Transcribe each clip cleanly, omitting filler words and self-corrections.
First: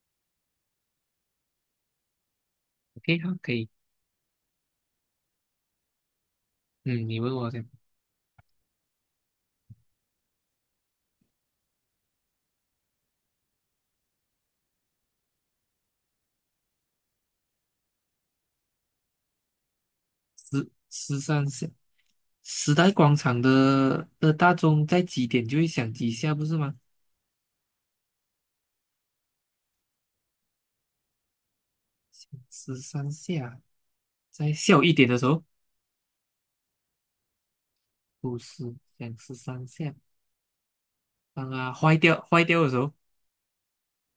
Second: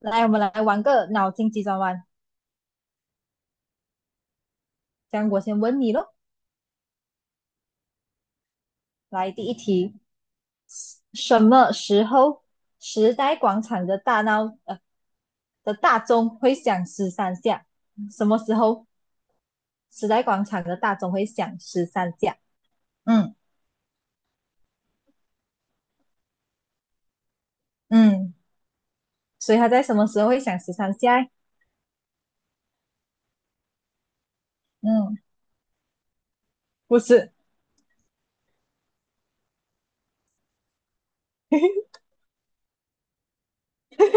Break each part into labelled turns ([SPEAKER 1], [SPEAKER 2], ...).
[SPEAKER 1] 来，我们来玩个脑筋急转弯。
[SPEAKER 2] 可以，好，可以。
[SPEAKER 1] 这样，我先问你咯。
[SPEAKER 2] 嗯，你问我讲
[SPEAKER 1] 来，第一题，什么时候时代广场的大闹呃的大钟会响十三下？什么时候时代广场
[SPEAKER 2] 十
[SPEAKER 1] 的大钟
[SPEAKER 2] 十
[SPEAKER 1] 会
[SPEAKER 2] 三
[SPEAKER 1] 响
[SPEAKER 2] 时
[SPEAKER 1] 十三下？
[SPEAKER 2] 时代广
[SPEAKER 1] 嗯
[SPEAKER 2] 场的大钟在几点就会响几下，不是吗？
[SPEAKER 1] 嗯，所以它在什么时候会响十三下？
[SPEAKER 2] 十三下，在下午一点
[SPEAKER 1] 嗯，
[SPEAKER 2] 的时候，
[SPEAKER 1] 不是，
[SPEAKER 2] 不是响十三下。当它坏掉的时候，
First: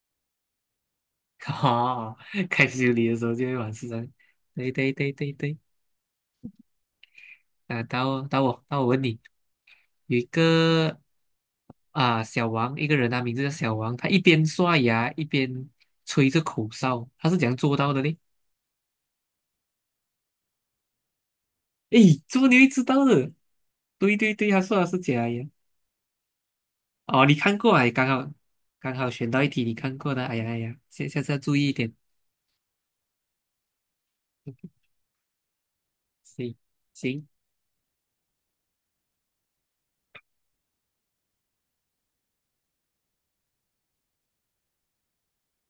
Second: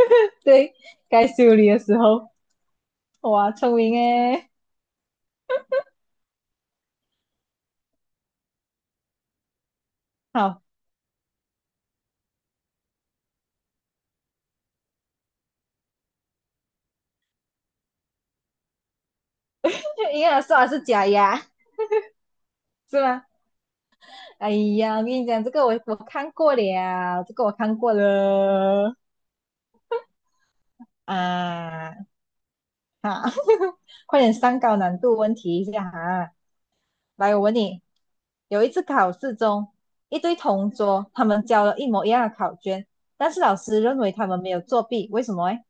[SPEAKER 1] 对，该 修理的时
[SPEAKER 2] 哦，
[SPEAKER 1] 候。
[SPEAKER 2] 该修理的时候就
[SPEAKER 1] 哇，
[SPEAKER 2] 会往
[SPEAKER 1] 聪
[SPEAKER 2] 十
[SPEAKER 1] 明
[SPEAKER 2] 三。
[SPEAKER 1] 诶。
[SPEAKER 2] 对对对对对，啊，到我问你，有一
[SPEAKER 1] 好，
[SPEAKER 2] 个啊小王，一个人他名字叫小王，他一边刷牙一边吹着口哨，他是怎样做到的呢？
[SPEAKER 1] 就应该说它是假牙，
[SPEAKER 2] 诶，怎么你会知
[SPEAKER 1] 是
[SPEAKER 2] 道
[SPEAKER 1] 吗？
[SPEAKER 2] 的？对对对，
[SPEAKER 1] 哎
[SPEAKER 2] 他说的
[SPEAKER 1] 呀，
[SPEAKER 2] 是
[SPEAKER 1] 我跟你
[SPEAKER 2] 假
[SPEAKER 1] 讲，
[SPEAKER 2] 牙。
[SPEAKER 1] 这个我看过了，
[SPEAKER 2] 哦，你
[SPEAKER 1] 这个我
[SPEAKER 2] 看过
[SPEAKER 1] 看
[SPEAKER 2] 啊？
[SPEAKER 1] 过
[SPEAKER 2] 刚好刚
[SPEAKER 1] 了。
[SPEAKER 2] 好选到一题你看过的。哎呀哎呀，下下次要注意一点。
[SPEAKER 1] 啊哈，快点上高难度问题一下哈。
[SPEAKER 2] 行行，
[SPEAKER 1] 来，我问你，有一次考试中，一对同桌他们交了一模一样的考卷，但是老师认为他们没有作弊，为什么诶？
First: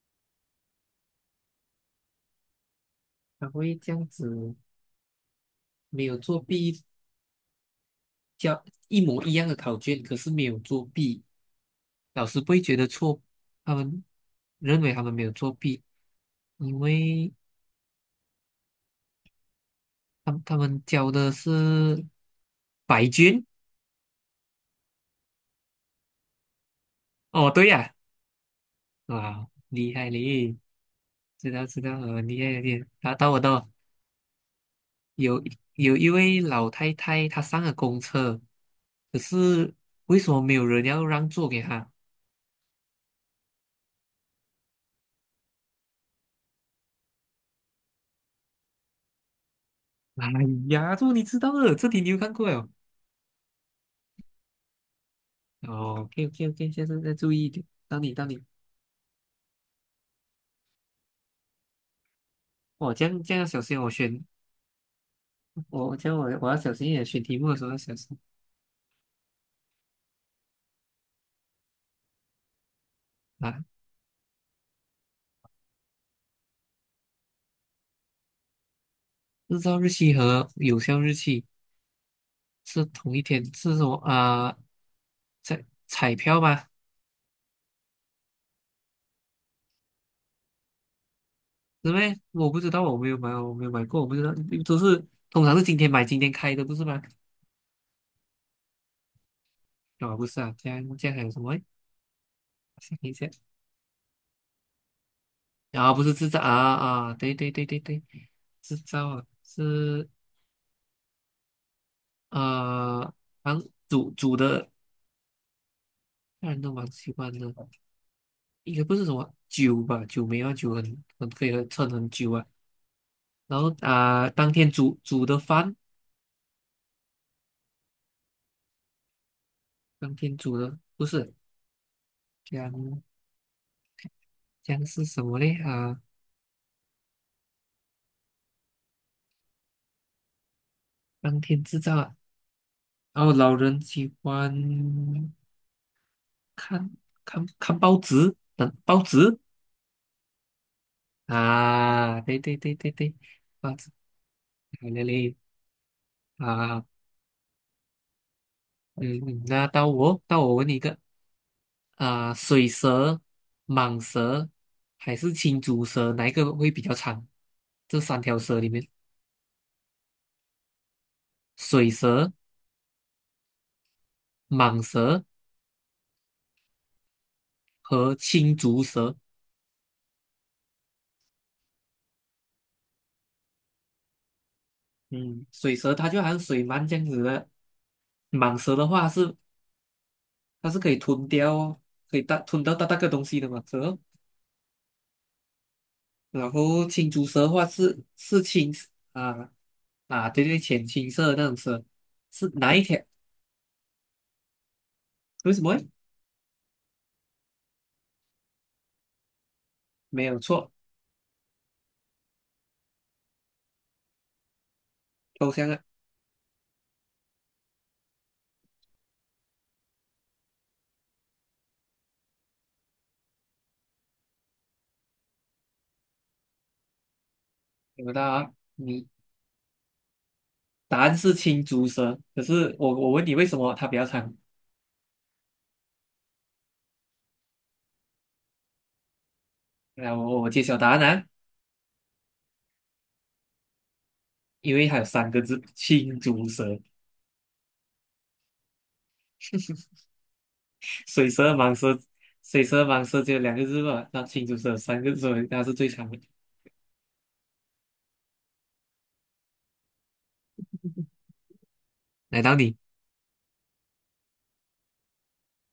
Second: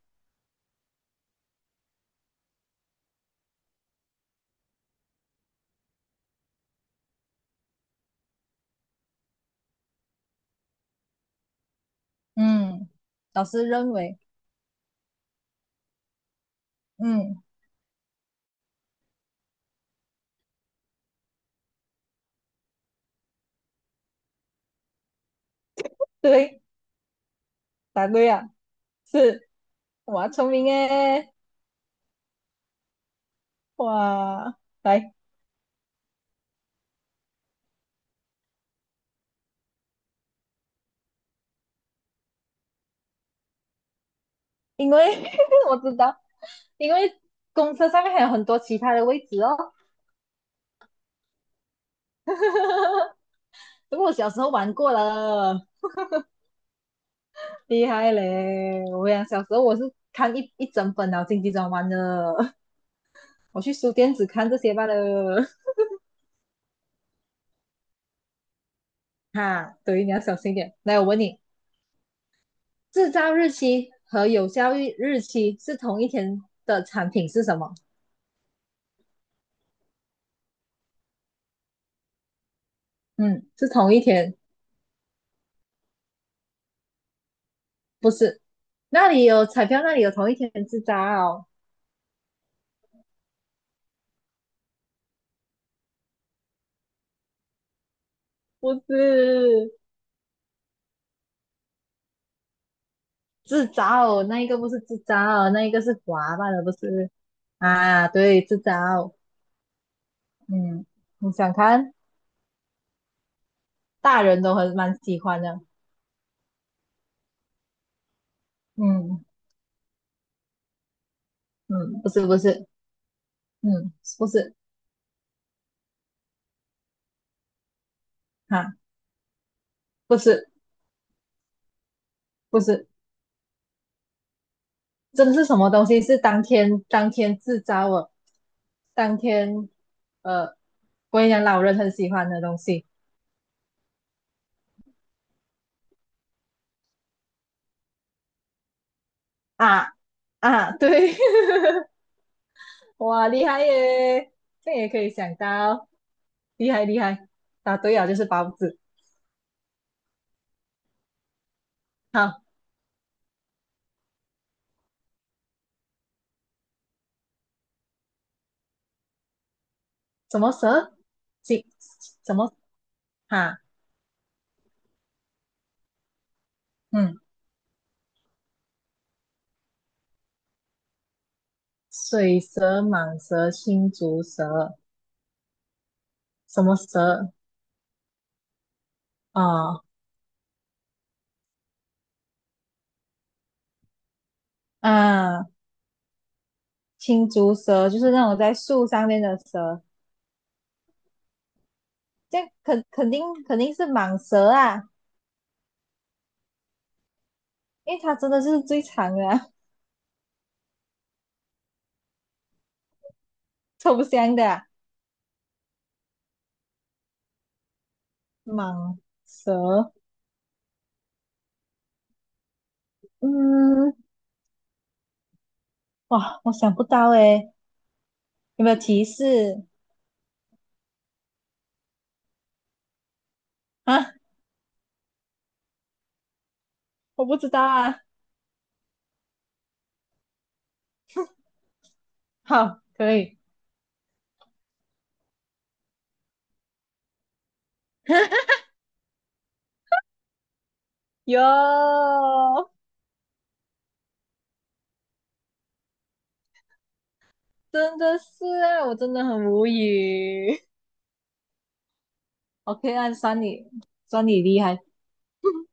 [SPEAKER 2] 他会这样子，没有作弊，交一模一样的考卷，可是没有作弊，老师不会觉得
[SPEAKER 1] 嗯，
[SPEAKER 2] 错，
[SPEAKER 1] 老师
[SPEAKER 2] 他
[SPEAKER 1] 认
[SPEAKER 2] 们
[SPEAKER 1] 为，
[SPEAKER 2] 认为他们没有作弊，因为
[SPEAKER 1] 嗯，
[SPEAKER 2] 他们交的是白卷。
[SPEAKER 1] 对，
[SPEAKER 2] 哦，对呀、
[SPEAKER 1] 答对了，
[SPEAKER 2] 啊，哇，
[SPEAKER 1] 是，
[SPEAKER 2] 厉害
[SPEAKER 1] 哇，聪
[SPEAKER 2] 嘞！
[SPEAKER 1] 明诶，
[SPEAKER 2] 知道知道，厉害厉害。然后到我。
[SPEAKER 1] 哇，来。
[SPEAKER 2] 有有一位老太太，她上了公车，可是为什么没有人要让座给她？
[SPEAKER 1] 因为 我知道，因为公车上面还有很多其他的位置哦。
[SPEAKER 2] 哎呀，这你知道的，这题你有看过了。
[SPEAKER 1] 不过我小时候玩过了，
[SPEAKER 2] 哦，OK OK OK，下次再注意一点。
[SPEAKER 1] 厉
[SPEAKER 2] 到
[SPEAKER 1] 害
[SPEAKER 2] 你到你，
[SPEAKER 1] 嘞！我讲小时候我是看一整本了《经济专栏》的，
[SPEAKER 2] 我这样要
[SPEAKER 1] 我
[SPEAKER 2] 小
[SPEAKER 1] 去
[SPEAKER 2] 心，我
[SPEAKER 1] 书店
[SPEAKER 2] 选
[SPEAKER 1] 只看这些罢了。
[SPEAKER 2] 我这样我我要小心一点，选题目的时候要小心
[SPEAKER 1] 哈，对，你要小心一点。来，我问你，制造日
[SPEAKER 2] 啊。
[SPEAKER 1] 期和有效日期是同一天的产品是什么？
[SPEAKER 2] 日照日期和有效日期是同一天，
[SPEAKER 1] 嗯，是
[SPEAKER 2] 是什
[SPEAKER 1] 同
[SPEAKER 2] 么
[SPEAKER 1] 一天，
[SPEAKER 2] 啊？彩票吗？
[SPEAKER 1] 不是？那里有彩票，那里有同一天制造，
[SPEAKER 2] 是么？我不知道，我没有买，我没有买过，我不知道，都是通常是今天买今天开的，不是吗？
[SPEAKER 1] 不是？
[SPEAKER 2] 啊、不是啊，这样还有什么诶？想一下，
[SPEAKER 1] 自找，那一个不是自找，那一个
[SPEAKER 2] 啊，
[SPEAKER 1] 是
[SPEAKER 2] 不是制
[SPEAKER 1] 滑
[SPEAKER 2] 造啊
[SPEAKER 1] 吧的，不是
[SPEAKER 2] 啊，对对对对对，
[SPEAKER 1] 啊？对，自
[SPEAKER 2] 制造
[SPEAKER 1] 找。
[SPEAKER 2] 啊是
[SPEAKER 1] 嗯，你想看，
[SPEAKER 2] 呃，啊，煮
[SPEAKER 1] 大
[SPEAKER 2] 煮
[SPEAKER 1] 人都
[SPEAKER 2] 的，
[SPEAKER 1] 很蛮喜欢的。
[SPEAKER 2] 家人都蛮喜欢的，应该不是什
[SPEAKER 1] 嗯
[SPEAKER 2] 么酒吧，酒没有啊酒很可以喝撑
[SPEAKER 1] 嗯，
[SPEAKER 2] 很
[SPEAKER 1] 不是
[SPEAKER 2] 久
[SPEAKER 1] 不
[SPEAKER 2] 啊。
[SPEAKER 1] 是，
[SPEAKER 2] 然后
[SPEAKER 1] 嗯不
[SPEAKER 2] 啊、当
[SPEAKER 1] 是
[SPEAKER 2] 天煮的饭，
[SPEAKER 1] 啊，
[SPEAKER 2] 当
[SPEAKER 1] 不
[SPEAKER 2] 天
[SPEAKER 1] 是
[SPEAKER 2] 煮的不是，这
[SPEAKER 1] 不是，
[SPEAKER 2] 样这样是什
[SPEAKER 1] 真的
[SPEAKER 2] 么
[SPEAKER 1] 是
[SPEAKER 2] 嘞？
[SPEAKER 1] 什么东
[SPEAKER 2] 啊，
[SPEAKER 1] 西？是当天当天自找哦，当天呃，我跟你
[SPEAKER 2] 当
[SPEAKER 1] 讲，老
[SPEAKER 2] 天
[SPEAKER 1] 人
[SPEAKER 2] 制
[SPEAKER 1] 很
[SPEAKER 2] 造
[SPEAKER 1] 喜
[SPEAKER 2] 啊。
[SPEAKER 1] 欢的东西
[SPEAKER 2] 然后老人喜欢看看报纸，等报纸
[SPEAKER 1] 啊啊，对，
[SPEAKER 2] 啊，对对对对对，
[SPEAKER 1] 哇，厉害
[SPEAKER 2] 报纸，
[SPEAKER 1] 耶，这
[SPEAKER 2] 好
[SPEAKER 1] 也可
[SPEAKER 2] 嘞
[SPEAKER 1] 以想
[SPEAKER 2] 嘞
[SPEAKER 1] 到，厉
[SPEAKER 2] 啊，
[SPEAKER 1] 害厉害，答对了就是包子。
[SPEAKER 2] 嗯，嗯那到我问你一个啊，
[SPEAKER 1] 好，
[SPEAKER 2] 水蛇、蟒蛇还是青竹蛇，哪一个会比较长？这三条蛇里面，
[SPEAKER 1] 什么蛇？金
[SPEAKER 2] 水蛇、
[SPEAKER 1] 什么哈？
[SPEAKER 2] 蟒蛇
[SPEAKER 1] 嗯，
[SPEAKER 2] 和青竹蛇，
[SPEAKER 1] 水蛇、蟒蛇、青竹蛇，
[SPEAKER 2] 嗯，水蛇它就好像
[SPEAKER 1] 什
[SPEAKER 2] 水
[SPEAKER 1] 么
[SPEAKER 2] 鳗这样子
[SPEAKER 1] 蛇？
[SPEAKER 2] 的，蟒蛇的话是
[SPEAKER 1] 哦，
[SPEAKER 2] 它是可以吞掉哦，可以大吞到大大个东西的嘛，是哦。
[SPEAKER 1] 啊，
[SPEAKER 2] 然后青竹
[SPEAKER 1] 青
[SPEAKER 2] 蛇的
[SPEAKER 1] 竹
[SPEAKER 2] 话
[SPEAKER 1] 蛇就
[SPEAKER 2] 是
[SPEAKER 1] 是那种
[SPEAKER 2] 是
[SPEAKER 1] 在
[SPEAKER 2] 青
[SPEAKER 1] 树上面的
[SPEAKER 2] 啊
[SPEAKER 1] 蛇，
[SPEAKER 2] 啊，对对，浅青色的那种蛇，
[SPEAKER 1] 这
[SPEAKER 2] 是
[SPEAKER 1] 样
[SPEAKER 2] 哪一
[SPEAKER 1] 肯
[SPEAKER 2] 条？
[SPEAKER 1] 肯定肯定是蟒蛇啊，
[SPEAKER 2] 为什么诶？
[SPEAKER 1] 因为它真的是最长的啊，
[SPEAKER 2] 没有错，
[SPEAKER 1] 臭不香的啊
[SPEAKER 2] 抽象啊，
[SPEAKER 1] 蟒蛇。嗯，哇，我想不到诶，
[SPEAKER 2] 有的啊，
[SPEAKER 1] 有没有提
[SPEAKER 2] 你
[SPEAKER 1] 示
[SPEAKER 2] 答案是青竹蛇，可是我问你为什么它比较
[SPEAKER 1] 啊？
[SPEAKER 2] 长？
[SPEAKER 1] 我不知道啊。
[SPEAKER 2] 来，我揭晓答案啊，
[SPEAKER 1] 好，可以。
[SPEAKER 2] 因为它有三个字，青竹蛇。水蛇、蟒蛇、
[SPEAKER 1] 有。
[SPEAKER 2] 水蛇、蟒蛇只有两个字吧？那青竹蛇有三个字，所以它是最长的。
[SPEAKER 1] 真的是啊，我真的很无语。
[SPEAKER 2] 来到 你。
[SPEAKER 1] OK,按算你算你厉害。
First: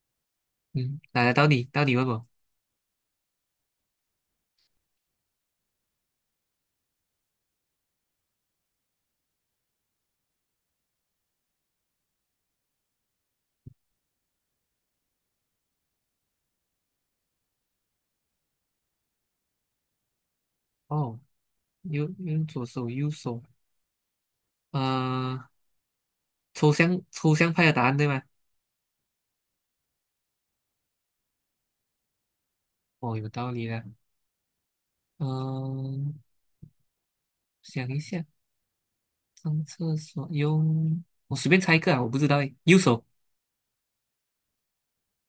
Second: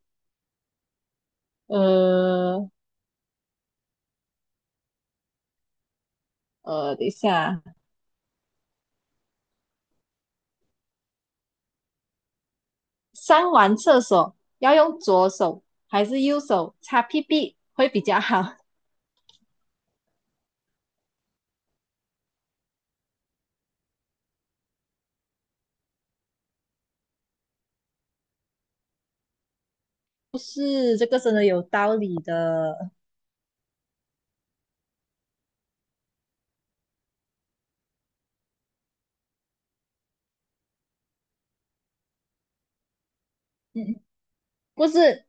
[SPEAKER 2] 嗯，来来，到你，到你问我。
[SPEAKER 1] 呃等一下，上完厕所要用左手还是右手擦屁屁会比较好？
[SPEAKER 2] 哦，用左手，右手。呃，抽象派的答案对吗？
[SPEAKER 1] 不是，这个真的有道理的。
[SPEAKER 2] 哦，有道理的。嗯、想一下，上厕所用，我随便猜一个啊，我不知道诶。右手
[SPEAKER 1] 嗯，嗯不是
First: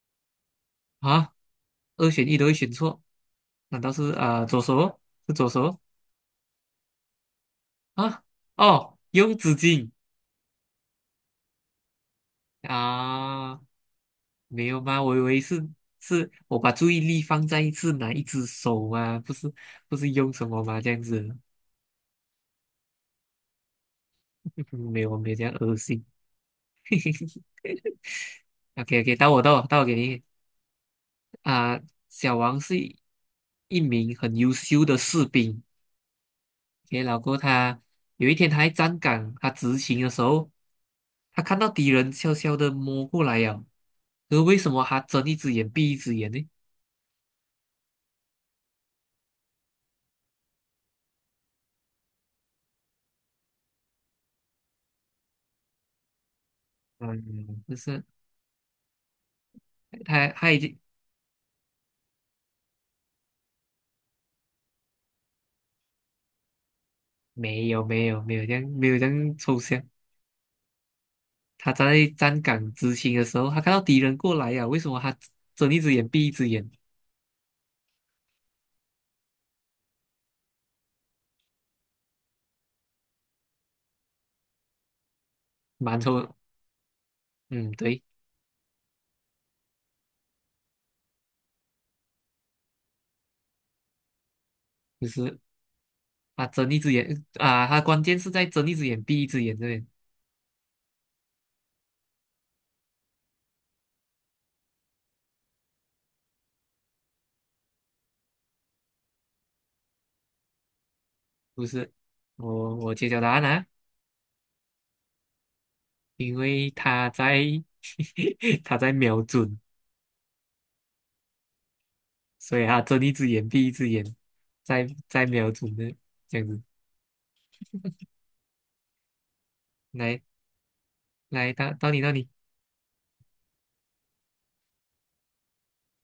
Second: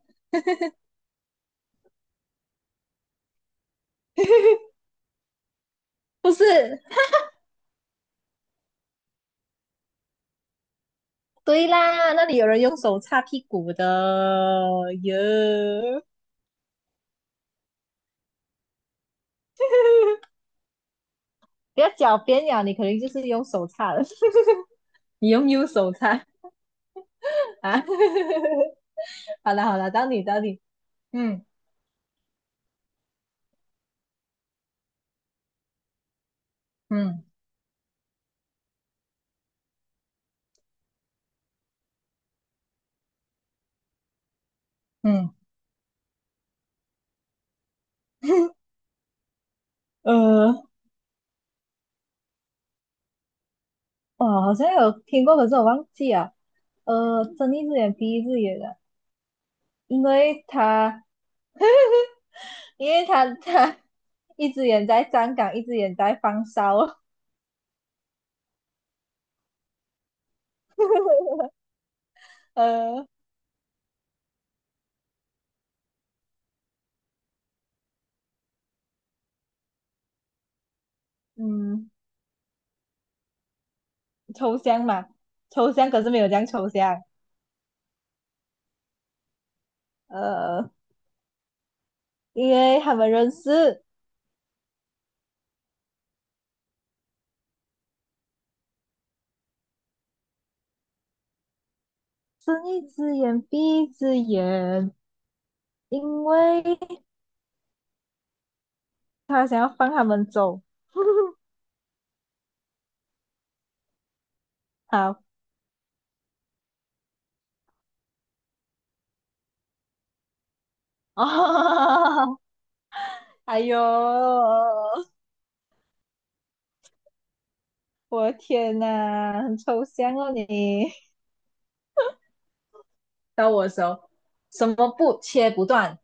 [SPEAKER 2] 啊，二选一都会选错，难道是啊、左手哦是左手哦
[SPEAKER 1] 不是，
[SPEAKER 2] 啊？哦，用纸巾
[SPEAKER 1] 对啦，那里有人用手擦屁
[SPEAKER 2] 啊？
[SPEAKER 1] 股的
[SPEAKER 2] 没有吗？我以为是
[SPEAKER 1] 哟。
[SPEAKER 2] 是我把注意力放在是哪一只手嘛，不是不是用什么吗？这样子。
[SPEAKER 1] 不要狡辩呀，你肯定就是用手擦的，
[SPEAKER 2] 没有，
[SPEAKER 1] 你
[SPEAKER 2] 没有这
[SPEAKER 1] 用
[SPEAKER 2] 样
[SPEAKER 1] 右
[SPEAKER 2] 恶
[SPEAKER 1] 手
[SPEAKER 2] 心。
[SPEAKER 1] 擦啊。
[SPEAKER 2] OK OK，到我
[SPEAKER 1] 好
[SPEAKER 2] 到
[SPEAKER 1] 了
[SPEAKER 2] 我
[SPEAKER 1] 好
[SPEAKER 2] 到我
[SPEAKER 1] 了，
[SPEAKER 2] 给
[SPEAKER 1] 到
[SPEAKER 2] 你
[SPEAKER 1] 你到你，嗯
[SPEAKER 2] 啊、小王是一名很优秀的士兵。OK，然后
[SPEAKER 1] 嗯
[SPEAKER 2] 过后他有一天他在站岗，他执勤的时候，他看到敌人悄悄的摸过来呀。可是为什么他睁
[SPEAKER 1] 嗯，
[SPEAKER 2] 一只眼闭一只眼呢？
[SPEAKER 1] 呃，哦，好像有听过，可是我忘记了。睁
[SPEAKER 2] 嗯，
[SPEAKER 1] 一只
[SPEAKER 2] 就
[SPEAKER 1] 眼
[SPEAKER 2] 是
[SPEAKER 1] 闭一只眼的，因
[SPEAKER 2] 他
[SPEAKER 1] 为
[SPEAKER 2] 他已经
[SPEAKER 1] 他因为他他 一只眼在站岗，一只眼在放哨。
[SPEAKER 2] 没有这样抽象。他在站岗执
[SPEAKER 1] 呃，
[SPEAKER 2] 勤的时候，他看到敌人过来呀、为什么他睁一只眼闭一只眼？
[SPEAKER 1] 嗯，抽象嘛，抽象
[SPEAKER 2] 蛮
[SPEAKER 1] 可是没有这
[SPEAKER 2] 抽
[SPEAKER 1] 样抽象。
[SPEAKER 2] 嗯，对，
[SPEAKER 1] 呃，因为他们认识，
[SPEAKER 2] 就是啊，睁一只眼啊，他关键是在睁一只眼闭一只眼这边，
[SPEAKER 1] 睁一只眼闭一只眼，因为他想要放他们走。
[SPEAKER 2] 不是？我揭晓答案啦，
[SPEAKER 1] 好，
[SPEAKER 2] 因为他在 他在瞄准，
[SPEAKER 1] 哦，
[SPEAKER 2] 所以他睁一只眼
[SPEAKER 1] 哎
[SPEAKER 2] 闭一
[SPEAKER 1] 呦，
[SPEAKER 2] 只眼，在瞄准的这样子。
[SPEAKER 1] 我的天呐，很抽象
[SPEAKER 2] 来
[SPEAKER 1] 哦你。
[SPEAKER 2] 来，到你
[SPEAKER 1] 到我的时候，什么布切不断？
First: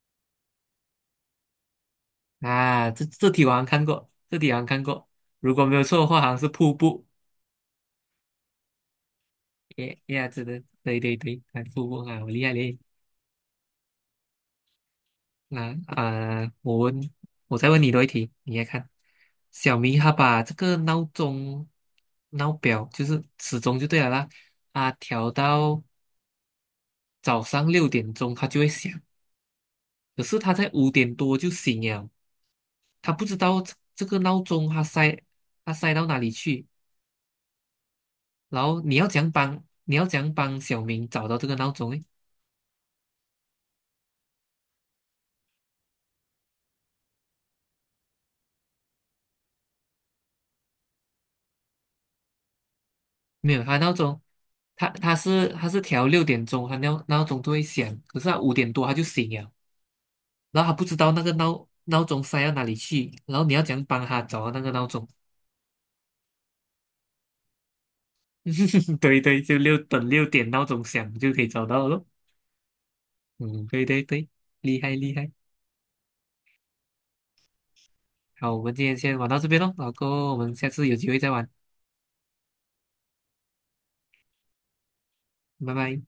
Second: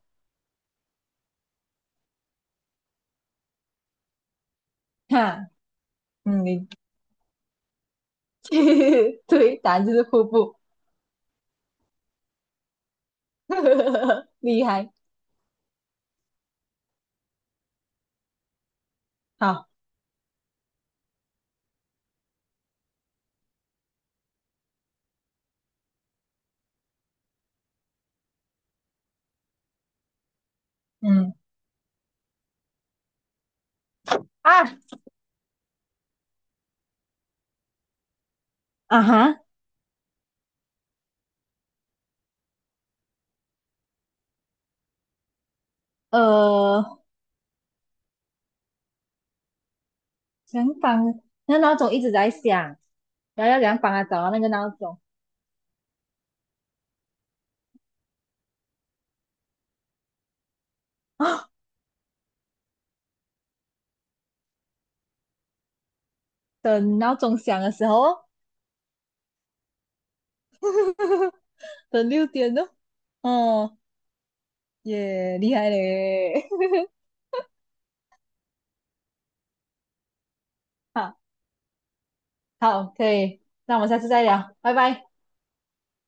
[SPEAKER 2] 啊，这这题我好像看过，这题好像看过，
[SPEAKER 1] 哈，
[SPEAKER 2] 如果没有错的话，好像
[SPEAKER 1] 嗯，
[SPEAKER 2] 是
[SPEAKER 1] 你
[SPEAKER 2] 瀑布。
[SPEAKER 1] 对，答案 就
[SPEAKER 2] 耶
[SPEAKER 1] 是瀑
[SPEAKER 2] 耶，真
[SPEAKER 1] 布，
[SPEAKER 2] 的，对对对，看瀑布啊，我厉害嘞。
[SPEAKER 1] 厉害。
[SPEAKER 2] 那我问，我再问你多一题，你来看。
[SPEAKER 1] 好，
[SPEAKER 2] 小明他把这个闹钟、闹表，就是时钟就对了啦，啊，调到早上六点钟，他就会响。可是他在五点
[SPEAKER 1] 嗯
[SPEAKER 2] 多就醒了，他不知道这个闹钟
[SPEAKER 1] 啊
[SPEAKER 2] 他塞到哪里去。然后你
[SPEAKER 1] 啊
[SPEAKER 2] 要怎样
[SPEAKER 1] 哈，
[SPEAKER 2] 帮你要怎样帮小明找到这个闹钟？呢？
[SPEAKER 1] 呃，想帮那闹钟一直在响，然后
[SPEAKER 2] 没
[SPEAKER 1] 要
[SPEAKER 2] 有，
[SPEAKER 1] 怎
[SPEAKER 2] 他
[SPEAKER 1] 样帮
[SPEAKER 2] 闹
[SPEAKER 1] 他
[SPEAKER 2] 钟，
[SPEAKER 1] 找到那个闹
[SPEAKER 2] 他
[SPEAKER 1] 钟
[SPEAKER 2] 他是他是调六点钟，他闹钟都会响，可是他五点多他就醒了。然后他不知道那个
[SPEAKER 1] 啊？
[SPEAKER 2] 闹钟塞到哪里去，然后你要怎样帮他找到那个闹钟？
[SPEAKER 1] 等闹钟响的时候哦，
[SPEAKER 2] 对对，就六点闹钟响就可以找到 了。
[SPEAKER 1] 等6点哦。
[SPEAKER 2] 嗯，
[SPEAKER 1] 哦，
[SPEAKER 2] 对对对，厉害厉害。
[SPEAKER 1] 耶，厉害嘞。
[SPEAKER 2] 好，我们今天先玩到这边喽，老哥，我们下次有机
[SPEAKER 1] 好
[SPEAKER 2] 会再玩，
[SPEAKER 1] 好，可以，那我们下次再聊，拜拜。
[SPEAKER 2] 拜拜。